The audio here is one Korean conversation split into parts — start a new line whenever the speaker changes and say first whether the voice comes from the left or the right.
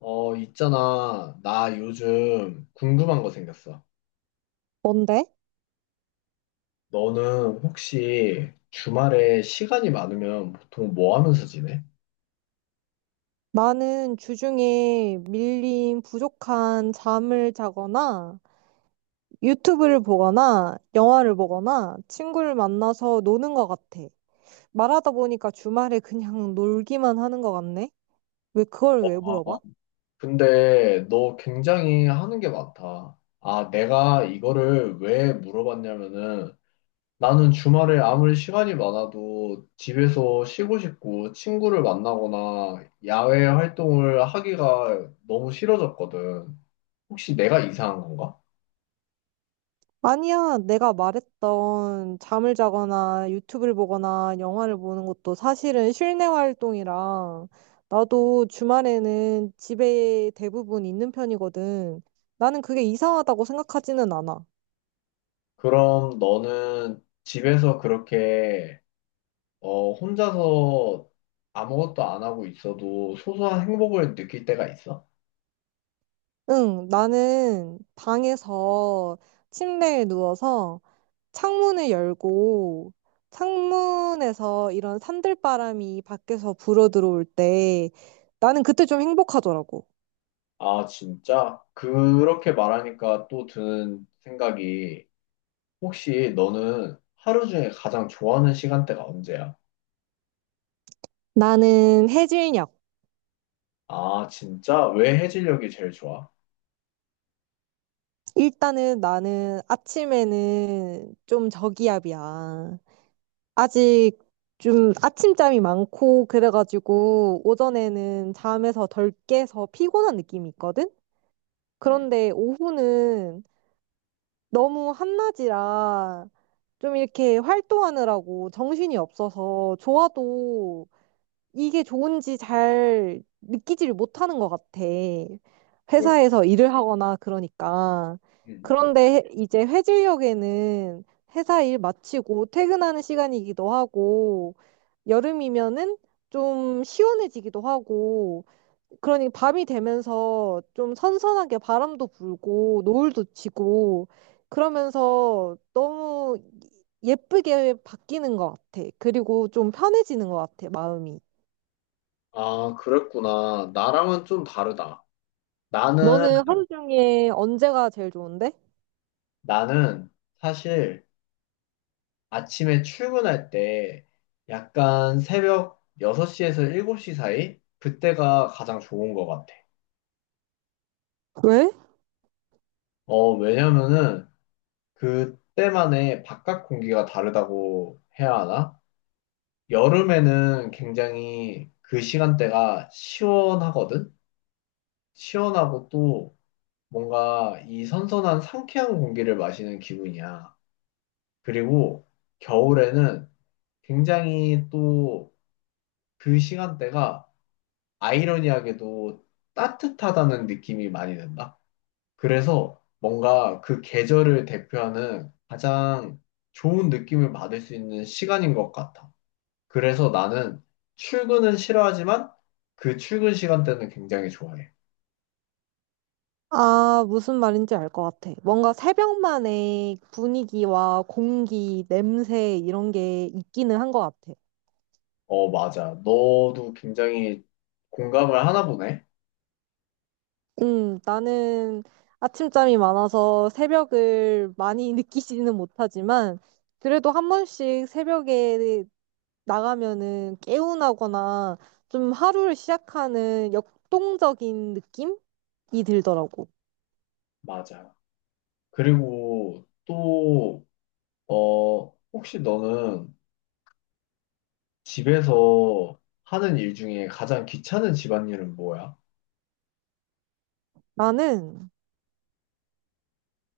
left: 있잖아. 나 요즘 궁금한 거 생겼어.
right: 뭔데?
left: 너는 혹시 주말에 시간이 많으면 보통 뭐 하면서 지내?
right: 나는 주중에 밀린 부족한 잠을 자거나 유튜브를 보거나 영화를 보거나 친구를 만나서 노는 것 같아. 말하다 보니까 주말에 그냥 놀기만 하는 것 같네? 왜 그걸 왜
left: 어,
right: 물어봐?
left: 근데 너 굉장히 하는 게 많다. 아, 내가 이거를 왜 물어봤냐면은 나는 주말에 아무리 시간이 많아도 집에서 쉬고 싶고 친구를 만나거나 야외 활동을 하기가 너무 싫어졌거든. 혹시 내가 이상한 건가?
right: 아니야, 내가 말했던 잠을 자거나 유튜브를 보거나 영화를 보는 것도 사실은 실내 활동이라 나도 주말에는 집에 대부분 있는 편이거든. 나는 그게 이상하다고 생각하지는 않아.
left: 그럼 너는 집에서 그렇게 혼자서 아무것도 안 하고 있어도 소소한 행복을 느낄 때가 있어?
right: 응, 나는 방에서 침대에 누워서 창문을 열고 창문에서 이런 산들바람이 밖에서 불어 들어올 때 나는 그때 좀 행복하더라고.
left: 아, 진짜? 그렇게 말하니까 또 드는 생각이 혹시 너는 하루 중에 가장 좋아하는 시간대가 언제야?
right: 나는 해질녘.
left: 아, 진짜? 왜 해질녘이 제일 좋아?
right: 일단은 나는 아침에는 좀 저기압이야. 아직 좀 아침잠이 많고 그래가지고 오전에는 잠에서 덜 깨서 피곤한 느낌이 있거든?
left: 음,
right: 그런데 오후는 너무 한낮이라 좀 이렇게 활동하느라고 정신이 없어서 좋아도 이게 좋은지 잘 느끼지를 못하는 것 같아.
left: 그렇-
right: 회사에서 일을 하거나 그러니까.
left: 음, 음.
right: 그런데 이제 회질력에는 회사 일 마치고 퇴근하는 시간이기도 하고, 여름이면은 좀 시원해지기도 하고, 그러니 밤이 되면서 좀 선선하게 바람도 불고, 노을도 지고, 그러면서 너무 예쁘게 바뀌는 것 같아. 그리고 좀 편해지는 것 같아, 마음이.
left: 아, 그랬구나. 나랑은 좀 다르다. 나는,
right: 너는 하루 중에 언제가 제일 좋은데?
left: 나는 사실 아침에 출근할 때 약간 새벽 6시에서 7시 사이? 그때가 가장 좋은 것 같아.
right: 왜?
left: 왜냐면은 그때만의 바깥 공기가 다르다고 해야 하나? 여름에는 굉장히 그 시간대가 시원하거든? 시원하고 또 뭔가 이 선선한 상쾌한 공기를 마시는 기분이야. 그리고 겨울에는 굉장히 또 그 시간대가 아이러니하게도 따뜻하다는 느낌이 많이 든다. 그래서 뭔가 그 계절을 대표하는 가장 좋은 느낌을 받을 수 있는 시간인 것 같아. 그래서 나는 출근은 싫어하지만 그 출근 시간대는 굉장히 좋아해.
right: 아, 무슨 말인지 알 것 같아. 뭔가 새벽만의 분위기와 공기, 냄새 이런 게 있기는 한 것 같아.
left: 어, 맞아. 너도 굉장히 공감을 하나 보네.
right: 나는 아침잠이 많아서 새벽을 많이 느끼지는 못하지만 그래도 한 번씩 새벽에 나가면은 개운하거나 좀 하루를 시작하는 역동적인 느낌이 들더라고.
left: 맞아. 그리고 또, 어, 혹시 너는 집에서 하는 일 중에 가장 귀찮은 집안일은 뭐야?
right: 나는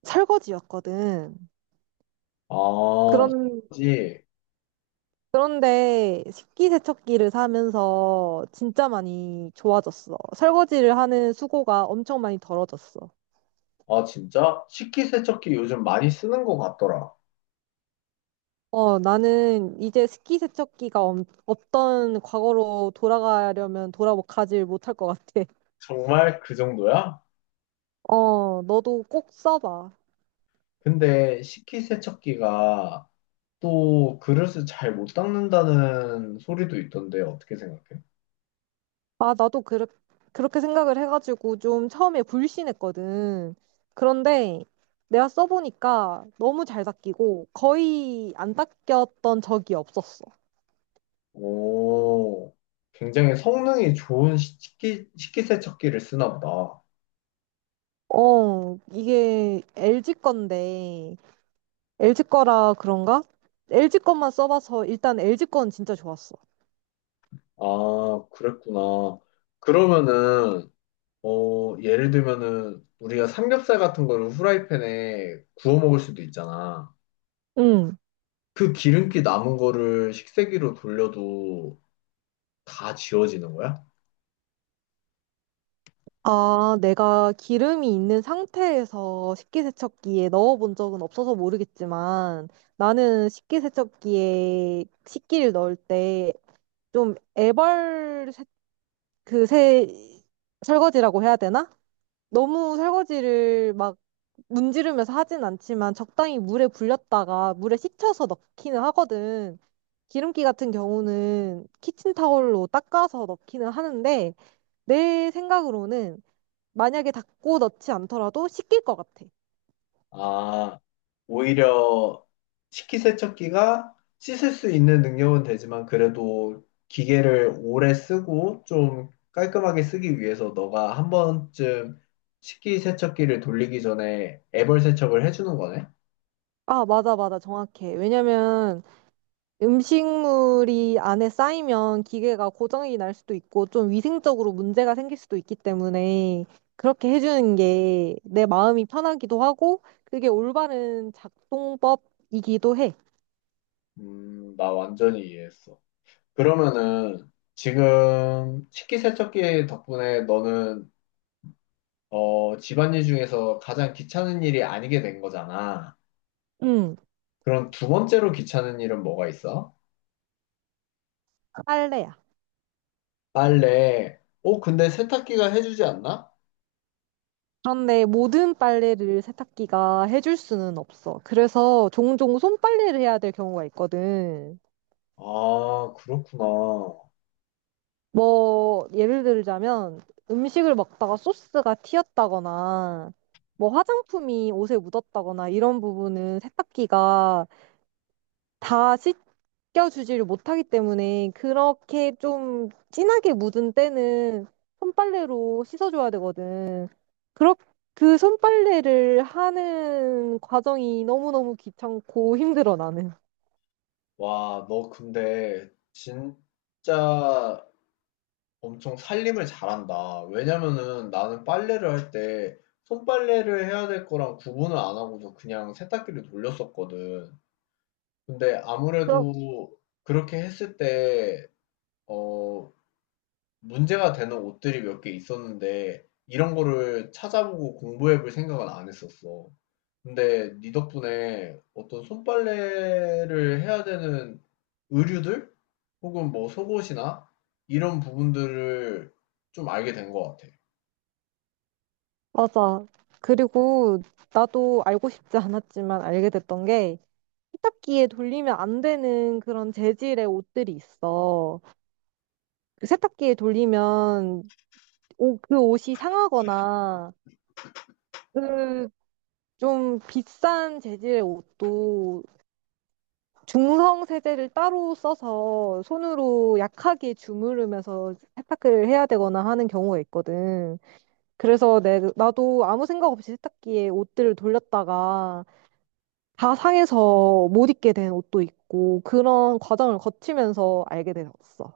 right: 설거지였거든.
left: 아,
right: 그런,
left: 그지.
right: 그런데 식기세척기를 사면서 진짜 많이 좋아졌어. 설거지를 하는 수고가 엄청 많이 덜어졌어.
left: 아, 진짜? 식기세척기 요즘 많이 쓰는 것 같더라.
right: 어, 나는 이제 없던 과거로 돌아가려면 돌아 가질 못할 것 같아.
left: 정말 그 정도야?
right: 어, 너도 꼭 써봐.
left: 근데 식기세척기가 또 그릇을 잘 못 닦는다는 소리도 있던데 어떻게 생각해?
right: 아, 그렇게 생각을 해가지고 좀 처음에 불신했거든. 그런데 내가 써보니까 너무 잘 닦이고 거의 안 닦였던 적이 없었어.
left: 오, 굉장히 성능이 좋은 식기세척기를 쓰나 보다.
right: 어, 이게 LG 건데, LG 거라 그런가? LG 것만 써봐서 일단 LG 건 진짜 좋았어.
left: 아, 그랬구나. 그러면은, 예를 들면은 우리가 삼겹살 같은 거를 후라이팬에 구워 먹을 수도 있잖아.
right: 응.
left: 그 기름기 남은 거를 식세기로 돌려도 다 지워지는 거야?
right: 아, 내가 기름이 있는 상태에서 식기세척기에 넣어본 적은 없어서 모르겠지만, 나는 식기세척기에 식기를 넣을 때 좀 애벌 세, 그 세, 설거지라고 해야 되나? 너무 설거지를 막 문지르면서 하진 않지만 적당히 물에 불렸다가 물에 식혀서 넣기는 하거든. 기름기 같은 경우는 키친타올로 닦아서 넣기는 하는데 내 생각으로는 만약에 닦고 넣지 않더라도 식힐 것 같아.
left: 아, 오히려 식기세척기가 씻을 수 있는 능력은 되지만 그래도 기계를 오래 쓰고 좀 깔끔하게 쓰기 위해서 너가 한 번쯤 식기세척기를 돌리기 전에 애벌 세척을 해주는 거네?
right: 아, 맞아, 맞아. 정확해. 왜냐면 음식물이 안에 쌓이면 기계가 고장이 날 수도 있고 좀 위생적으로 문제가 생길 수도 있기 때문에 그렇게 해주는 게 내 마음이 편하기도 하고 그게 올바른 작동법이기도 해.
left: 나 완전히 이해했어. 그러면은 지금 식기세척기 덕분에 너는 집안일 중에서 가장 귀찮은 일이 아니게 된 거잖아.
right: 응,
left: 그럼 두 번째로 귀찮은 일은 뭐가 있어?
right: 빨래야.
left: 빨래. 어, 근데 세탁기가 해주지 않나?
right: 그런데 모든 빨래를 세탁기가 해줄 수는 없어. 그래서 종종 손빨래를 해야 될 경우가 있거든.
left: 아, 그렇구나.
right: 뭐, 예를 들자면, 음식을 먹다가 소스가 튀었다거나, 뭐, 화장품이 옷에 묻었다거나, 이런 부분은 세탁기가 다 씻겨주지를 못하기 때문에, 그렇게 좀 진하게 묻은 때는 손빨래로 씻어줘야 되거든. 그렇, 그 손빨래를 하는 과정이 너무너무 귀찮고 힘들어, 나는.
left: 와, 너 근데 진짜 엄청 살림을 잘한다. 왜냐면은 나는 빨래를 할 때 손빨래를 해야 될 거랑 구분을 안 하고도 그냥 세탁기를 돌렸었거든. 근데
right: 그럼,
left: 아무래도 그렇게 했을 때, 어, 문제가 되는 옷들이 몇 개 있었는데 이런 거를 찾아보고 공부해 볼 생각은 안 했었어. 근데 네 덕분에 어떤 손빨래를 해야 되는 의류들? 혹은 뭐 속옷이나 이런 부분들을 좀 알게 된 것 같아.
right: 맞아. 그리고 나도 알고 싶지 않았지만 알게 됐던 게, 세탁기에 돌리면 안 되는 그런 재질의 옷들이 있어. 그 세탁기에 돌리면 그 옷이 상하거나 그 좀 비싼 재질의 옷도 중성 세제를 따로 써서 손으로 약하게 주무르면서 세탁을 해야 되거나 하는 경우가 있거든. 그래서 나도 아무 생각 없이 세탁기에 옷들을 돌렸다가 다 상해서 못 입게 된 옷도 있고 그런 과정을 거치면서 알게 되었어.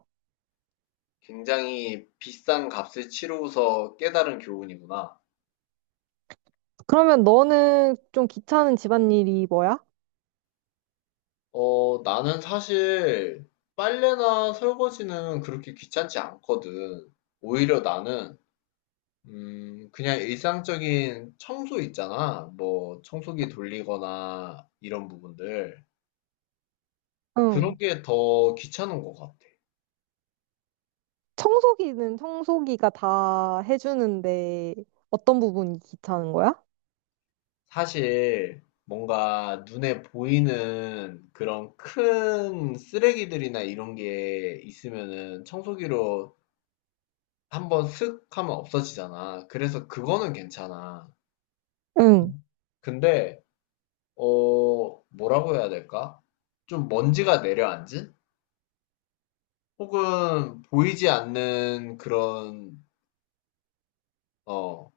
left: 굉장히 비싼 값을 치르고서 깨달은 교훈이구나.
right: 그러면 너는 좀 귀찮은 집안일이 뭐야?
left: 어, 나는 사실 빨래나 설거지는 그렇게 귀찮지 않거든. 오히려 나는 그냥 일상적인 청소 있잖아. 뭐, 청소기 돌리거나 이런 부분들. 그런
right: 응.
left: 게 더 귀찮은 것 같아.
right: 청소기는 청소기가 다 해주는데 어떤 부분이 귀찮은 거야?
left: 사실, 뭔가 눈에 보이는 그런 큰 쓰레기들이나 이런 게 있으면은 청소기로 한번 슥 하면 없어지잖아. 그래서 그거는 괜찮아.
right: 응.
left: 근데, 어, 뭐라고 해야 될까? 좀 먼지가 내려앉은? 혹은 보이지 않는 그런 어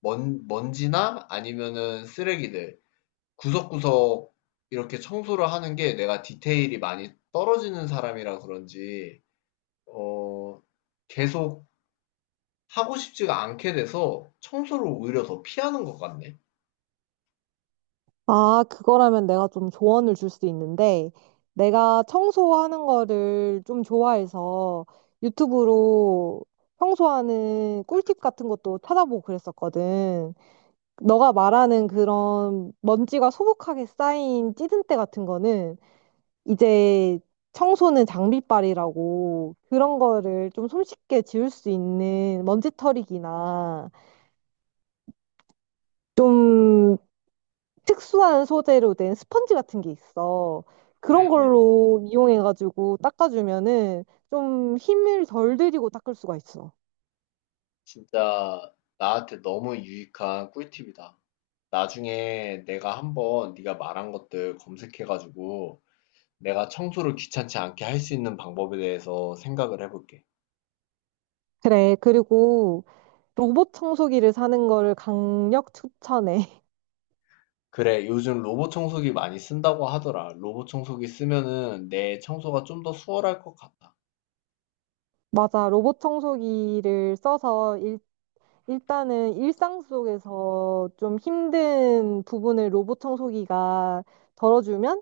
left: 먼지나 아니면은 쓰레기들 구석구석 이렇게 청소를 하는 게 내가 디테일이 많이 떨어지는 사람이라 그런지 어 계속 하고 싶지가 않게 돼서 청소를 오히려 더 피하는 것 같네.
right: 아, 그거라면 내가 좀 조언을 줄 수 있는데 내가 청소하는 거를 좀 좋아해서 유튜브로 청소하는 꿀팁 같은 것도 찾아보고 그랬었거든. 너가 말하는 그런 먼지가 소복하게 쌓인 찌든때 같은 거는 이제 청소는 장비빨이라고 그런 거를 좀 손쉽게 지울 수 있는 먼지털이기나 좀 특수한 소재로 된 스펀지 같은 게 있어.
left: 음,
right: 그런
left: 음.
right: 걸로 이용해가지고 닦아주면은 좀 힘을 덜 들이고 닦을 수가 있어.
left: 진짜 나한테 너무 유익한 꿀팁이다. 나중에 내가 한번 네가 말한 것들 검색해가지고 내가 청소를 귀찮지 않게 할 수 있는 방법에 대해서 생각을 해볼게.
right: 그래, 그리고 로봇 청소기를 사는 거를 강력 추천해.
left: 그래, 요즘 로봇 청소기 많이 쓴다고 하더라. 로봇 청소기 쓰면은 내 청소가 좀 더 수월할 것 같아.
right: 맞아, 로봇 청소기를 써서 일단은 일상 속에서 좀 힘든 부분을 로봇 청소기가 덜어주면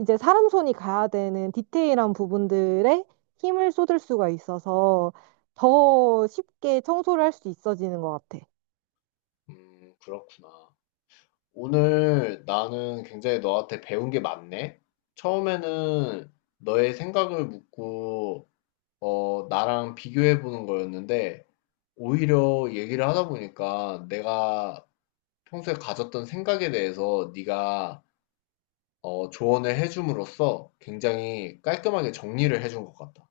right: 이제 사람 손이 가야 되는 디테일한 부분들에 힘을 쏟을 수가 있어서 더 쉽게 청소를 할 수 있어지는 것 같아.
left: 그렇구나. 오늘 나는 굉장히 너한테 배운 게 많네? 처음에는 너의 생각을 묻고, 나랑 비교해 보는 거였는데, 오히려 얘기를 하다 보니까 내가 평소에 가졌던 생각에 대해서 네가 조언을 해줌으로써 굉장히 깔끔하게 정리를 해준 것 같다.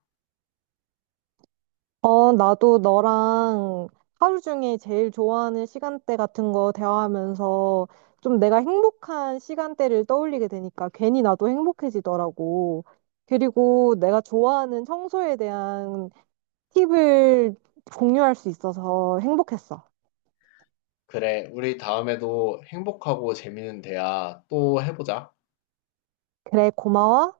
right: 어, 나도 너랑 하루 중에 제일 좋아하는 시간대 같은 거 대화하면서 좀 내가 행복한 시간대를 떠올리게 되니까 괜히 나도 행복해지더라고. 그리고 내가 좋아하는 청소에 대한 팁을 공유할 수 있어서 행복했어.
left: 그래, 우리 다음에도 행복하고 재밌는 대화 또 해보자.
right: 그래, 고마워.